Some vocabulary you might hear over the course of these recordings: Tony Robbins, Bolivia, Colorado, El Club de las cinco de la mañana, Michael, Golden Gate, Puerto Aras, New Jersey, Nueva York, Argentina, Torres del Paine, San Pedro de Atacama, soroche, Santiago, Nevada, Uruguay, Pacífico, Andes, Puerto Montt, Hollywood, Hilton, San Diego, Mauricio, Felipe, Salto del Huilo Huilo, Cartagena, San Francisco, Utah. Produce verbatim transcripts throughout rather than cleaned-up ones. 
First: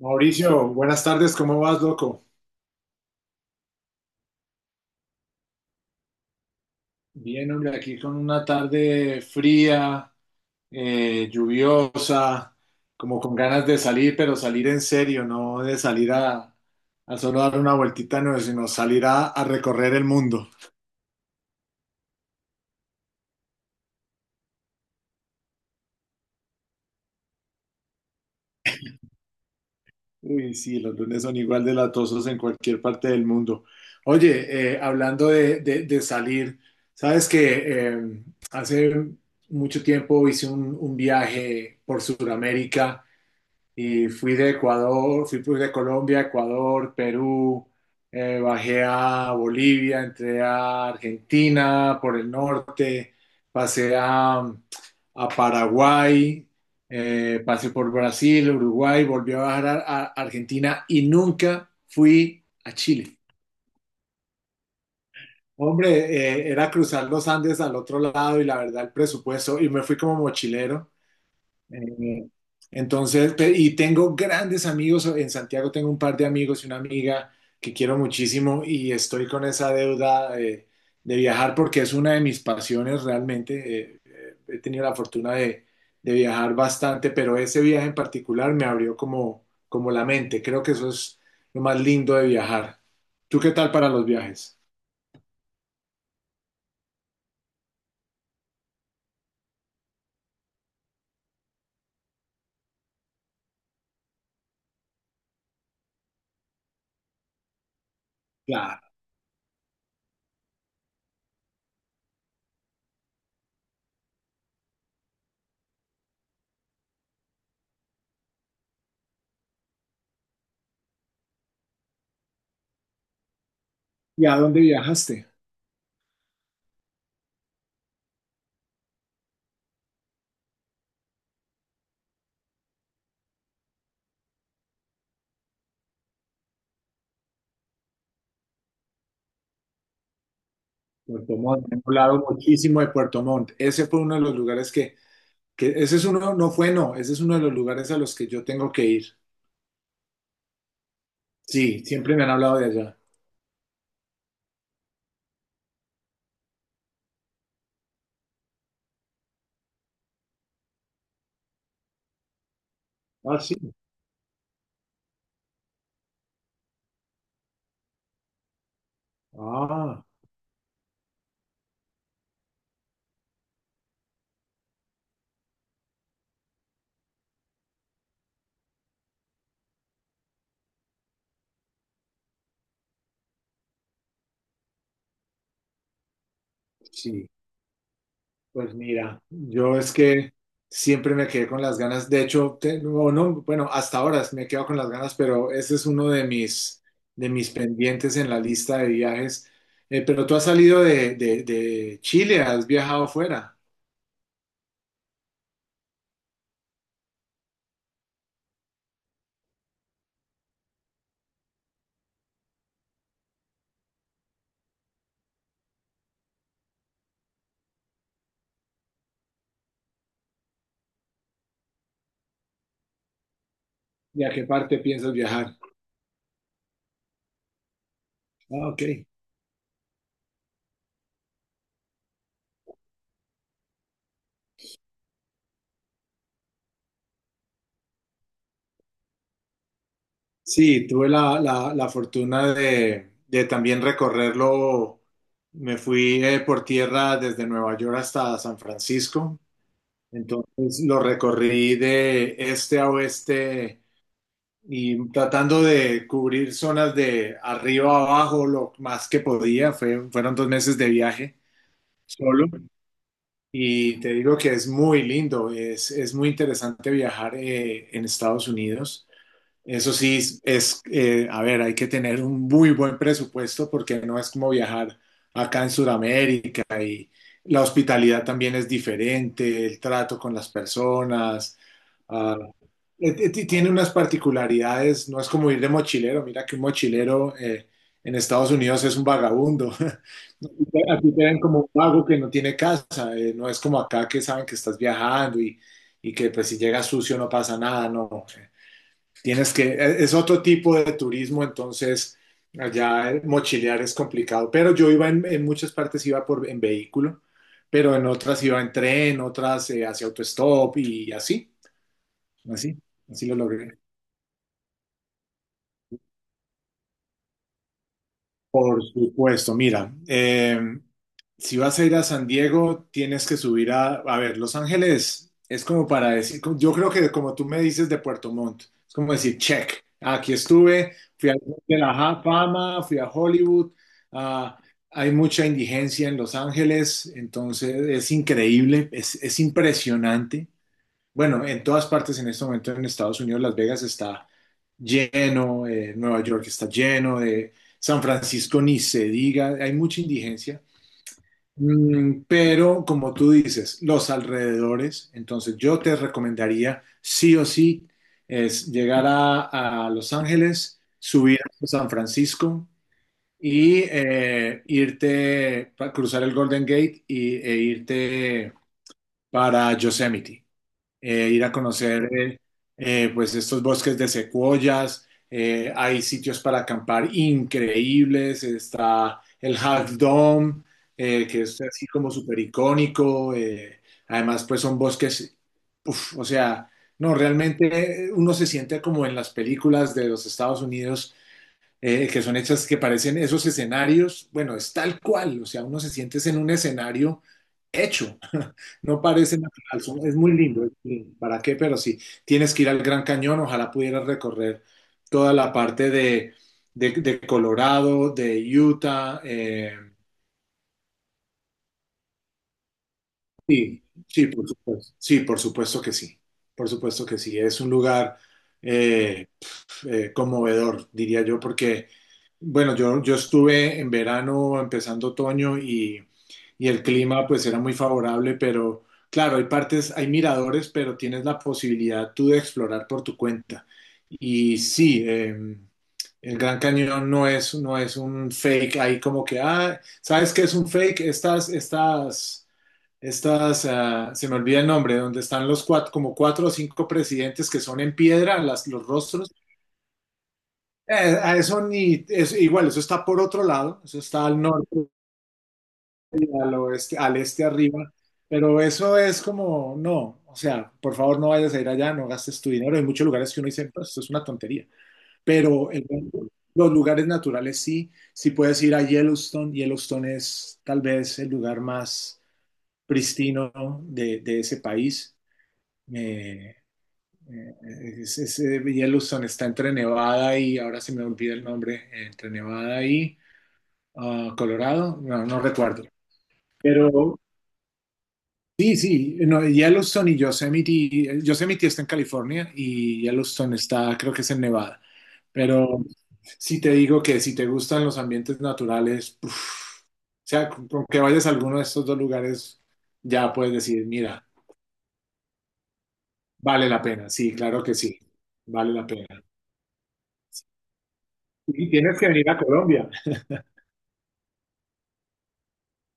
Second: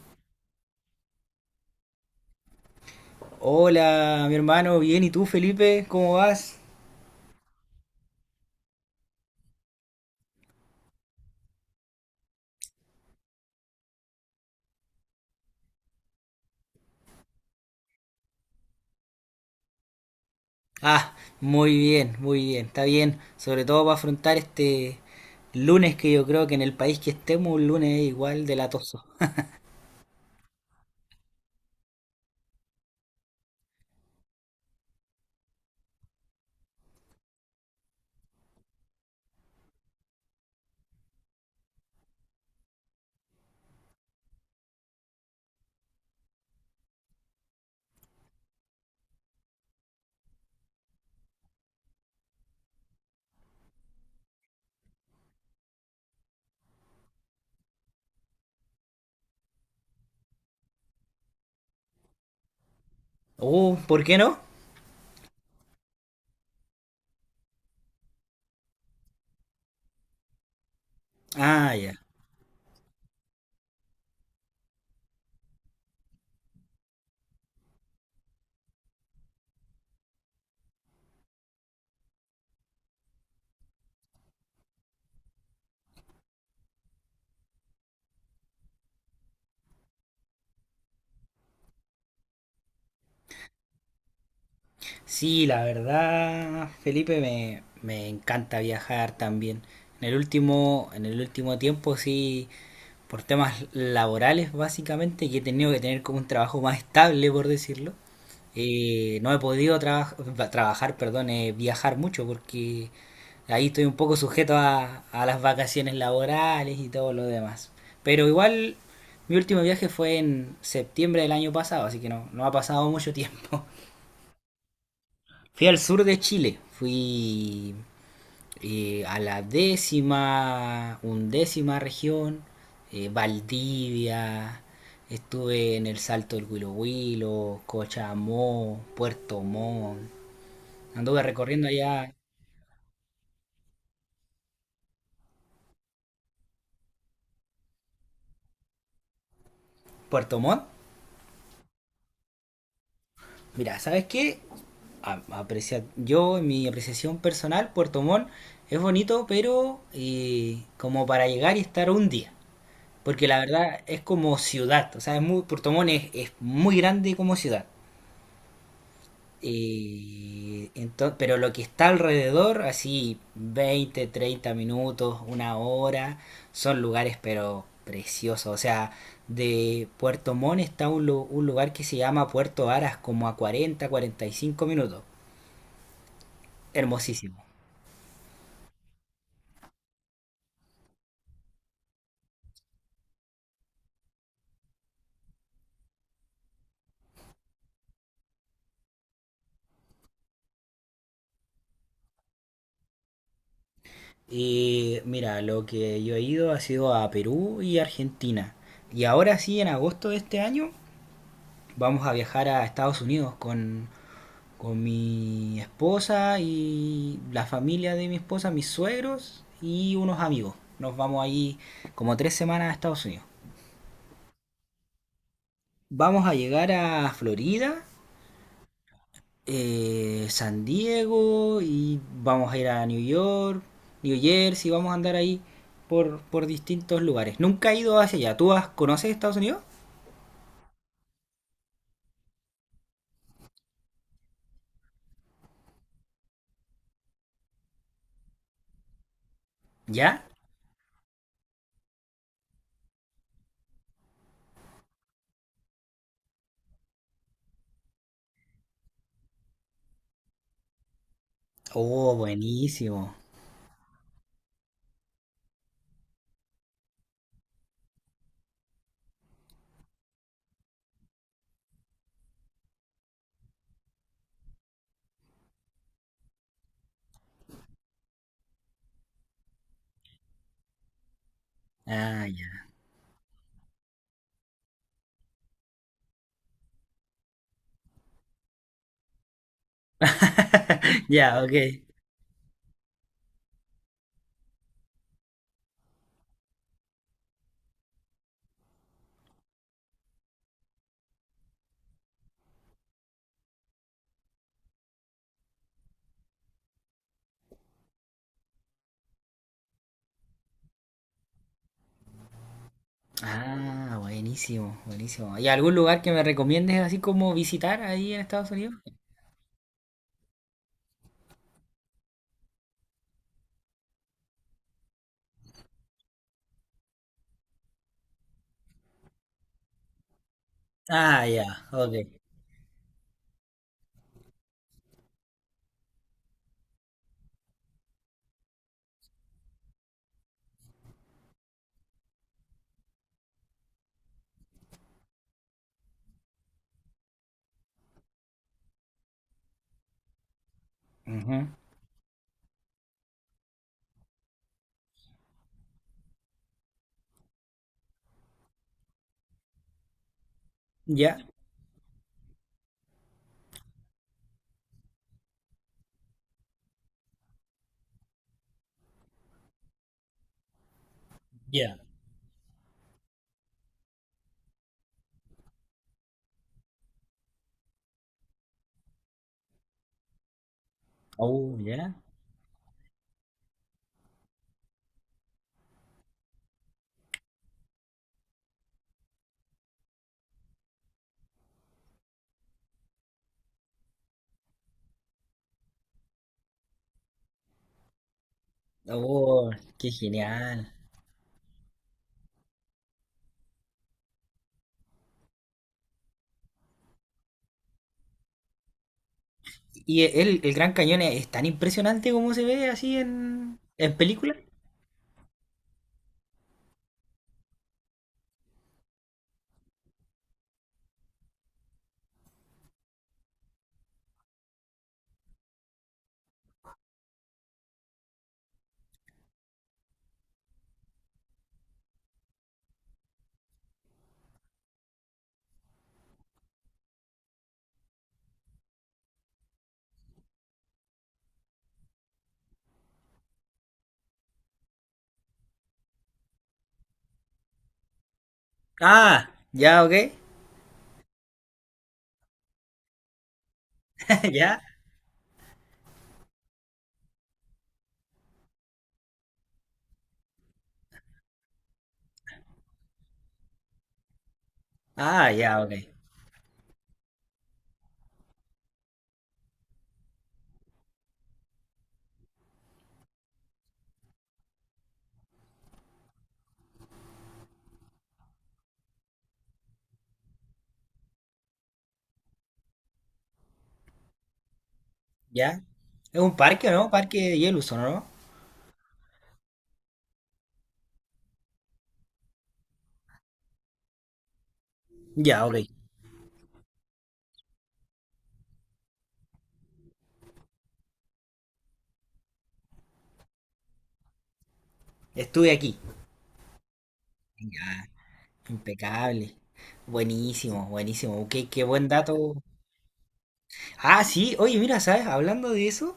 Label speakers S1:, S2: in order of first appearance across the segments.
S1: Mauricio, buenas tardes, ¿cómo vas, loco?
S2: Hola, mi hermano, bien, ¿y tú, Felipe? ¿Cómo vas?
S1: Bien, hombre, aquí con una tarde fría, eh, lluviosa, como con ganas de salir, pero salir en serio, no de salir a, a solo dar una vueltita, no, sino salir a, a recorrer el mundo.
S2: Ah, muy bien, muy bien, está bien, sobre todo para afrontar este lunes que yo creo que en el país que estemos, un lunes es igual de latoso.
S1: Uy, sí, los lunes son igual de latosos en cualquier parte del mundo. Oye, eh, hablando de, de- de salir, sabes que eh, hace mucho tiempo hice un, un viaje por Sudamérica. Y fui de Ecuador, fui pues de Colombia, Ecuador, Perú, eh, bajé a Bolivia, entré a Argentina por el norte, pasé a, a Paraguay, eh, pasé por Brasil, Uruguay, volví a bajar a, a Argentina y nunca fui a Chile.
S2: Oh, ¿por qué no?
S1: Hombre, eh, era cruzar los Andes al otro lado y la verdad el presupuesto, y me fui como mochilero.
S2: Ah, ya.
S1: Eh, entonces, pe- y tengo grandes amigos, en Santiago tengo un par de amigos y una amiga que quiero muchísimo y estoy con esa deuda eh, de viajar porque es una de mis pasiones realmente. Eh, eh, he tenido la fortuna de, de viajar bastante, pero ese viaje en particular me abrió como, como la mente. Creo que eso es lo más lindo de viajar. ¿Tú qué tal para los viajes?
S2: Sí, la verdad, Felipe, me, me encanta viajar también. En el último, en el último tiempo sí, por temas laborales básicamente, que he tenido que tener como un trabajo más estable, por decirlo.
S1: Claro.
S2: Eh, no he podido traba- trabajar, perdón, eh, viajar mucho porque ahí estoy un poco sujeto a, a las vacaciones laborales y todo lo demás. Pero igual mi último viaje fue en septiembre del año pasado, así que no, no ha pasado mucho tiempo.
S1: ¿Y a dónde viajaste?
S2: Fui al sur de Chile, fui eh, a la décima, undécima región, eh, Valdivia, estuve en el Salto del Huilo Huilo, Cochamó, Puerto Montt. Anduve
S1: Puerto Montt.
S2: recorriendo
S1: Hemos
S2: allá
S1: hablado muchísimo de Puerto Montt. Ese fue uno de los lugares que Que ese es uno, no fue no, ese es uno de los lugares a los que yo tengo que ir.
S2: Puerto Montt.
S1: Sí, siempre me han hablado de allá.
S2: Mira, ¿sabes qué? A- aprecia- yo, en mi apreciación personal, Puerto Montt es bonito, pero eh, como para llegar y estar un día. Porque la
S1: Ah, sí.
S2: verdad es como ciudad. O sea, es muy, Puerto Montt es, es muy grande como ciudad.
S1: Ah,
S2: Y entonces, pero lo que está alrededor, así veinte treinta minutos, una hora, son lugares pero preciosos. O sea, de Puerto Montt está un, lu- un lugar que se llama Puerto Aras, como a cuarenta cuarenta y cinco minutos.
S1: sí.
S2: Hermosísimo.
S1: Pues mira, yo es que siempre me quedé con las ganas. De hecho, te- no, no, bueno, hasta ahora me quedo con las ganas, pero ese es uno de mis, de mis pendientes en la lista de viajes. Eh, pero tú has salido de, de, de Chile, has viajado fuera.
S2: Y mira, lo que yo he ido ha sido a Perú y Argentina. Y ahora sí, en agosto de este año, vamos a viajar a Estados Unidos con, con mi esposa y la familia de mi esposa, mis suegros y unos amigos. Nos vamos ahí como tres semanas a Estados Unidos.
S1: ¿Y a qué parte piensas viajar?
S2: Vamos a llegar a Florida,
S1: Ah, ok.
S2: eh, San Diego y vamos a ir a New York, New Jersey, vamos a andar ahí por, por distintos lugares. Nunca he ido hacia allá. ¿Tú has- conoces Estados Unidos?
S1: Sí, tuve la, la- la fortuna de, de también recorrerlo. Me fui eh, por tierra desde Nueva York hasta San Francisco.
S2: ¿Ya?
S1: Entonces lo recorrí de este a oeste y tratando de cubrir zonas de arriba a abajo lo más que podía. Fue- fueron dos meses de viaje
S2: Oh,
S1: solo.
S2: buenísimo.
S1: Y te digo que es muy lindo, es, es muy interesante viajar eh, en Estados Unidos. Eso sí, es, es, eh, a ver, hay que tener un muy buen presupuesto porque no es como viajar acá en Sudamérica. La hospitalidad también es diferente, el trato con las personas,
S2: Ah,
S1: ah,
S2: ya.
S1: eh, eh, ti- tiene unas particularidades, no es como ir de mochilero, mira que un mochilero eh, en Estados Unidos es un vagabundo. Aquí te ven
S2: Ya, ok.
S1: como un vago que no tiene casa, eh, no es como acá que saben que estás viajando y, y que pues si llegas sucio no pasa nada, no. Tienes que, e, es otro tipo de turismo, entonces allá mochilear es complicado. Pero yo iba en, en muchas partes, iba por, en vehículo, pero en otras iba en tren, otras eh, hacia autostop y así, así, así lo logré.
S2: Ah, buenísimo, buenísimo. ¿Y algún lugar que me recomiendes así como visitar ahí en Estados Unidos?
S1: Por supuesto, mira, eh, si vas a ir a San Diego, tienes que subir a, a ver, Los Ángeles es como para decir, como- yo creo que como tú me dices de Puerto Montt, es como decir, check, aquí estuve,
S2: Ah,
S1: fui a
S2: ya,
S1: de la
S2: ok.
S1: Ja- Fama, fui a Hollywood, ah, hay mucha indigencia en Los Ángeles, entonces es increíble, es, es impresionante. Bueno, en todas partes en este momento en Estados Unidos, Las Vegas está lleno, eh, Nueva York está lleno, de San Francisco ni se diga, hay mucha indigencia.
S2: Ujú.
S1: Mm, pero como tú dices, los alrededores, entonces yo te recomendaría sí o sí es llegar a, a Los Ángeles,
S2: Ya.
S1: subir a San Francisco y eh, irte, pa- cruzar el Golden Gate y, e irte para Yosemite, eh, ir a
S2: Ya.
S1: conocer eh, eh, pues estos bosques de secuoyas, eh, hay sitios para acampar increíbles, está el Half Dome, eh, que
S2: Oh,
S1: es así
S2: ya.
S1: como súper icónico, eh, además pues son bosques, uf, o sea, no, realmente eh, uno se siente como en las películas de los Estados Unidos eh, que son hechas que parecen esos escenarios, bueno, es tal cual, o sea, uno se siente en un escenario hecho, no parece
S2: Oh,
S1: natural,
S2: qué
S1: son- es muy lindo,
S2: genial.
S1: es muy lindo. ¿Para qué? Pero sí, tienes que ir al Gran Cañón, ojalá pudieras recorrer toda la parte de, de- de Colorado, de Utah, eh,
S2: ¿Y el, el Gran Cañón es tan impresionante como se ve así en,
S1: sí,
S2: en
S1: sí,
S2: película?
S1: por supuesto, sí, por supuesto que sí, por supuesto que sí, es un lugar... eh, eh, conmovedor, diría yo, porque, bueno, yo, yo estuve en verano, empezando otoño y, y el clima pues era muy favorable, pero claro, hay partes, hay miradores, pero tienes la posibilidad tú de explorar por tu cuenta. Y sí, eh, el Gran Cañón no es, no es un fake ahí como que, ah, ¿sabes qué es un fake? Estas, estas, estas, ah, se me olvida el nombre, donde están los cuatro, como cuatro o cinco presidentes que son en piedra, las, los
S2: Ah,
S1: rostros,
S2: ya, ok.
S1: eh, a eso ni, es, igual, eso está por otro lado, eso está al
S2: Ya.
S1: norte, al oeste, al este arriba, pero eso es como, no, o sea, por favor no vayas a ir allá, no gastes tu dinero. Hay muchos lugares que uno dice, pues esto es una tontería,
S2: Ah, ya,
S1: pero
S2: ok.
S1: el- los lugares naturales sí, sí puedes ir a Yellowstone. Yellowstone es tal vez el lugar más pristino de, de ese país. Eh, eh, es- es- eh, Yellowstone está entre Nevada y, ahora se me olvida el nombre, entre Nevada y... ah, Colorado, no, no
S2: Ya.
S1: recuerdo.
S2: Es un parque, ¿o no?
S1: Pero
S2: Parque de Yellowstone, ¿o no?
S1: sí, sí, no, Yellowstone y Yosemite, Yosemite está en California y Yellowstone está, creo que es en Nevada.
S2: Ya, ok.
S1: Pero sí te digo que si te gustan los ambientes naturales, uf, o sea, con, con que vayas a alguno de estos dos lugares, ya puedes decir, mira,
S2: Estuve aquí.
S1: vale la pena. Sí, claro que
S2: Ya,
S1: sí, vale la pena.
S2: impecable. Buenísimo, buenísimo. Qué, qué
S1: Y
S2: buen
S1: tienes que venir a
S2: dato.
S1: Colombia.
S2: Ah, sí, oye, mira, ¿sabes? Hablando de eso,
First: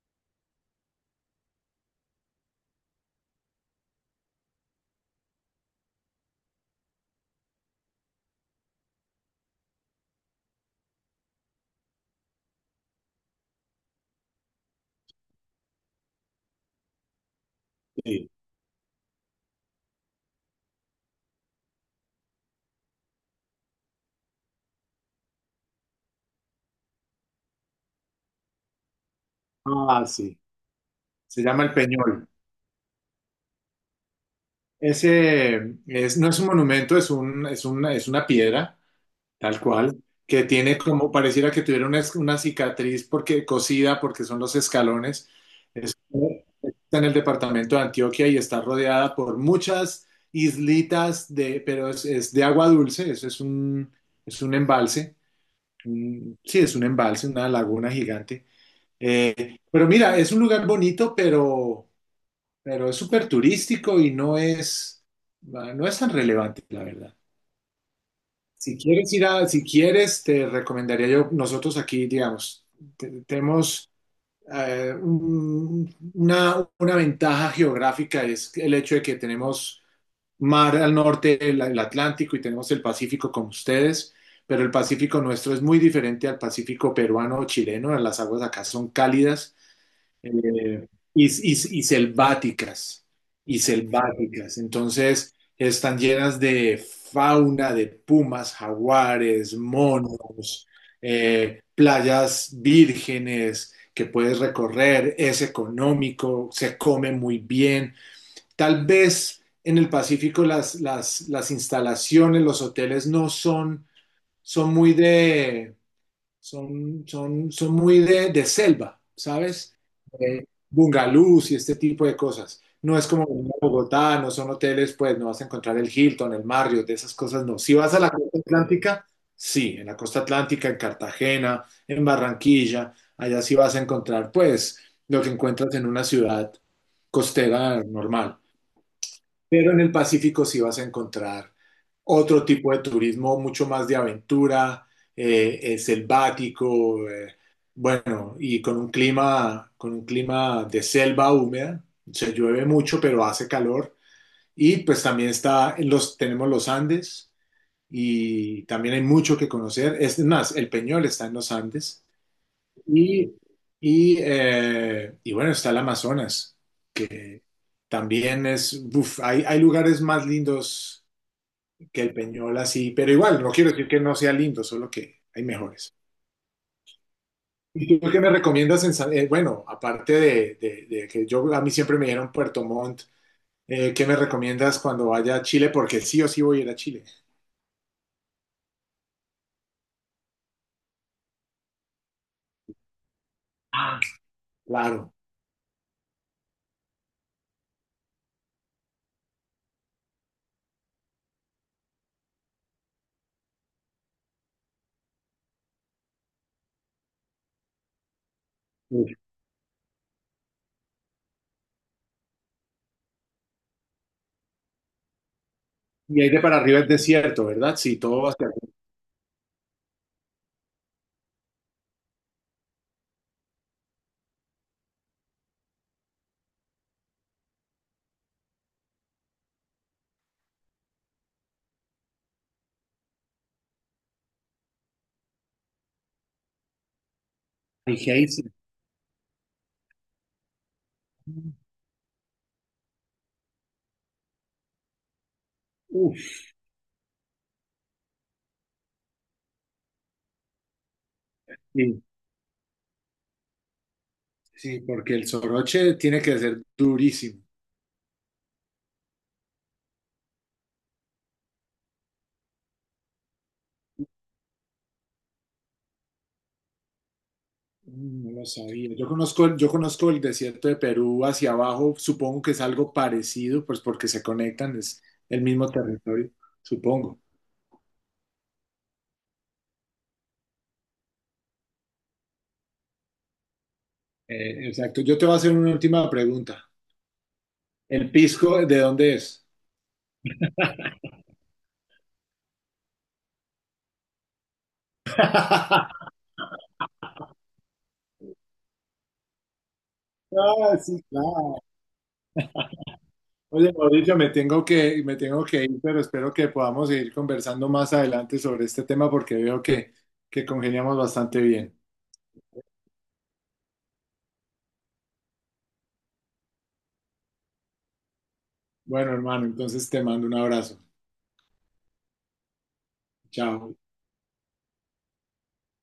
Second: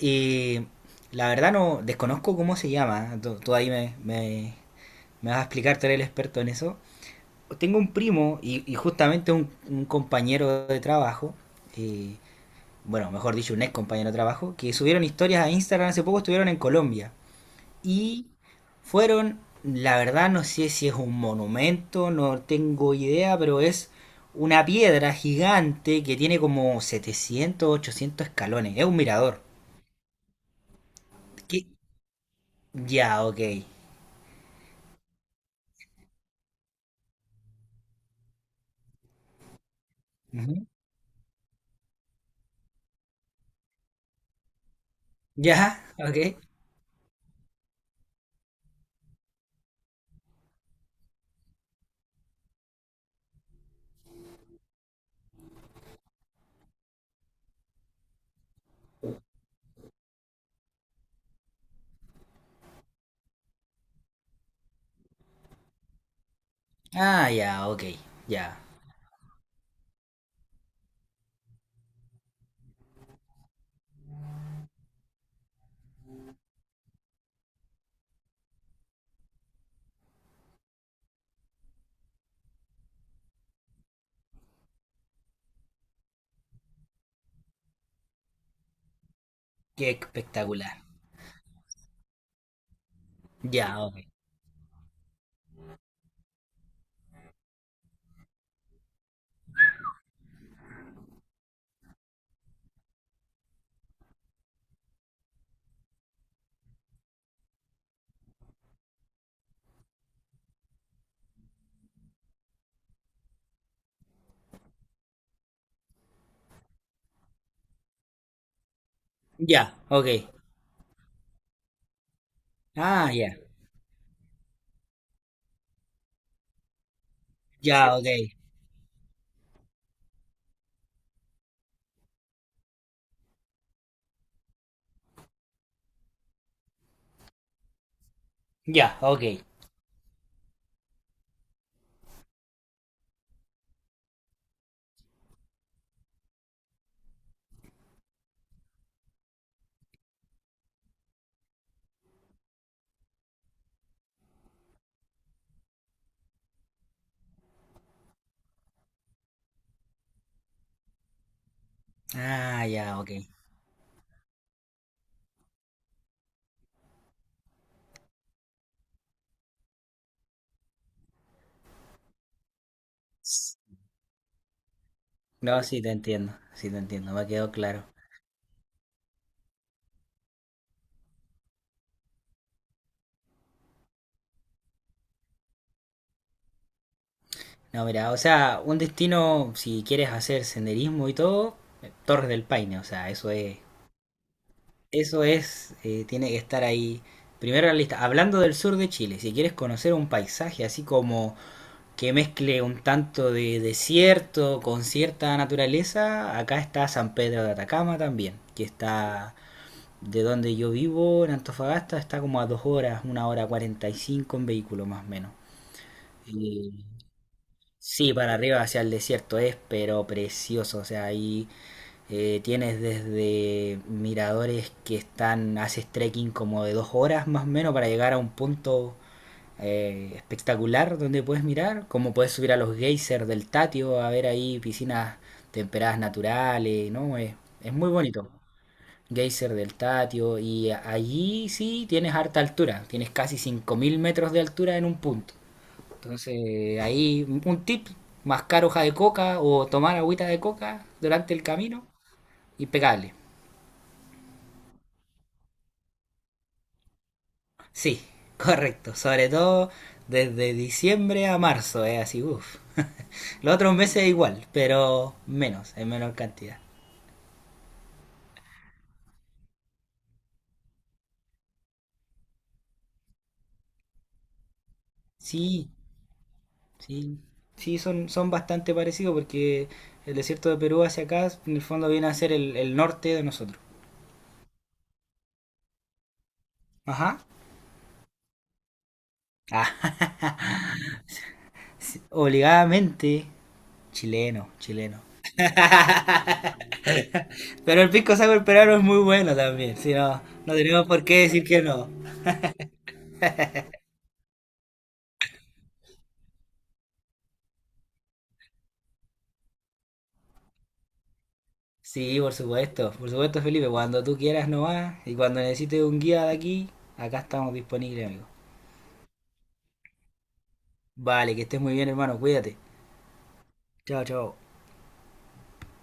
S2: eh, la verdad no desconozco cómo se llama. Tú, tú ahí me, me- me vas a explicar, tú eres el experto en eso. Tengo un primo y, y justamente un, un compañero de trabajo, eh, bueno, mejor dicho, un ex compañero de trabajo, que subieron historias a Instagram hace poco, estuvieron en Colombia y
S1: Sí.
S2: fueron, la verdad no sé si es un monumento, no tengo idea, pero es una piedra gigante que tiene como setecientos ochocientos escalones, es un mirador.
S1: Ah, sí. Se llama
S2: ¿Qué?
S1: El Peñol.
S2: Ya, ok.
S1: Ese es, no es un monumento, es un, es una, es una piedra, tal cual, que
S2: Ujú.
S1: tiene como pareciera que tuviera una, una cicatriz porque cosida, porque son los escalones.
S2: Ya,
S1: Es-
S2: ok.
S1: está en el departamento de Antioquia y está rodeada por muchas islitas de, pero es, es de agua dulce, eso es un, es un embalse, un- sí, es un embalse, una laguna gigante. Eh, pero mira, es un lugar bonito, pero pero es súper turístico y no es, no es tan relevante, la verdad.
S2: Ah, ya, ok, ya.
S1: Si quieres ir a, si quieres, te recomendaría yo, nosotros aquí, digamos, te- tenemos eh, un- una, una ventaja geográfica, es el hecho de que tenemos mar al norte, el, el Atlántico, y tenemos el Pacífico como ustedes, pero el Pacífico nuestro es muy diferente al Pacífico peruano o chileno, las aguas acá son cálidas,
S2: Qué espectacular.
S1: eh, y, y- y selváticas, y
S2: Ya, ok.
S1: selváticas. Entonces, están llenas de fauna, de pumas, jaguares, monos, eh, playas vírgenes que puedes recorrer, es económico, se come muy bien. Tal vez en el Pacífico las, las, las instalaciones, los hoteles no son, son muy de son, son, son muy de, de selva,
S2: Ya,
S1: ¿sabes?
S2: ok.
S1: Eh, bungalús y este tipo de cosas. No es
S2: Ah,
S1: como
S2: ya.
S1: venir a Bogotá, no son hoteles, pues no vas a encontrar el Hilton, el Marriott, de esas cosas, no. Si vas
S2: Ya,
S1: a
S2: ok.
S1: la costa atlántica, sí, en la costa atlántica, en Cartagena, en Barranquilla, allá sí vas a encontrar, pues, lo que encuentras en una ciudad costera normal.
S2: Ya, ok.
S1: Pero en el Pacífico sí vas a encontrar otro tipo de turismo, mucho más de aventura, eh, eh, selvático, eh, bueno, y con un clima, con un clima de selva húmeda. Se llueve mucho, pero hace calor. Y pues también está en los, tenemos los Andes y también hay mucho que conocer. Es más, el Peñol está en los Andes.
S2: Ah, ya, ok.
S1: Y, y, eh, y bueno, está el Amazonas, que también es, uf, hay, hay lugares más lindos que el Peñol, así, pero igual, no
S2: S-
S1: quiero decir que no sea lindo, solo que hay
S2: No, sí te
S1: mejores.
S2: entiendo, sí te entiendo, me quedó claro.
S1: ¿Y tú qué me recomiendas en San- eh, bueno, aparte de, de- de que yo, a mí siempre me dieron Puerto Montt, eh, ¿qué me recomiendas cuando vaya a Chile? Porque sí o sí voy a ir a Chile.
S2: No, mira, o sea, un destino, si quieres hacer senderismo y todo, eh, Torres del Paine, o sea, eso es,
S1: Ah, claro.
S2: eso es, eh, tiene que estar ahí. Primero en la lista, hablando del sur de Chile, si quieres conocer un paisaje así como que mezcle un tanto de desierto con cierta naturaleza, acá está San Pedro de Atacama también, que
S1: Uf.
S2: está de donde yo vivo, en Antofagasta, está como a dos horas, una hora cuarenta y cinco en vehículo más o
S1: Y ahí de para arriba
S2: menos.
S1: es desierto, ¿verdad? Sí,
S2: Sí,
S1: todo
S2: para
S1: hacia...
S2: arriba hacia el desierto es, pero precioso. O sea, ahí eh, tienes desde miradores que están, haces trekking como de dos horas más o menos para llegar a un punto eh, espectacular donde puedes mirar, como puedes subir a los geysers del Tatio a ver ahí piscinas temperadas naturales, ¿no? Es, es muy
S1: Y
S2: bonito.
S1: Geysir.
S2: Geyser del Tatio y allí sí tienes harta altura, tienes casi cinco mil metros de altura en un punto.
S1: Uf,
S2: Entonces, ahí un tip, mascar hoja de coca o tomar agüita de coca durante el camino,
S1: sí.
S2: impecable.
S1: Sí, porque el soroche tiene que ser durísimo.
S2: Sí, correcto, sobre todo desde diciembre a marzo, es así, uff. Los otros meses igual, pero menos, en menor cantidad.
S1: Mm, no lo sabía. Yo conozco, el- yo conozco el desierto de Perú hacia abajo, supongo que es algo parecido, pues porque se conectan, es el mismo
S2: Sí,
S1: territorio,
S2: sí,
S1: supongo.
S2: sí, son, son bastante parecidos porque el desierto de Perú hacia acá, en el fondo viene a ser el, el norte de nosotros.
S1: Eh, exacto. Yo te voy a hacer una última pregunta.
S2: Ajá.
S1: ¿El pisco de dónde es?
S2: Ah, sí, obligadamente, chileno, chileno. Pero el pisco sour peruano es muy bueno también, si no, no
S1: Ah,
S2: tenemos
S1: sí,
S2: por qué decir
S1: claro.
S2: que no.
S1: Oye, Mauricio, me tengo que, me tengo que ir, pero espero que podamos seguir conversando más adelante sobre este tema porque veo que, que congeniamos bastante bien.
S2: Sí, por supuesto, por supuesto Felipe, cuando tú quieras nomás y cuando necesites un guía de aquí, acá estamos disponibles, amigo.
S1: Bueno, hermano, entonces te mando un abrazo.
S2: Vale, que estés muy bien, hermano, cuídate.
S1: Chao.
S2: Chao, chao.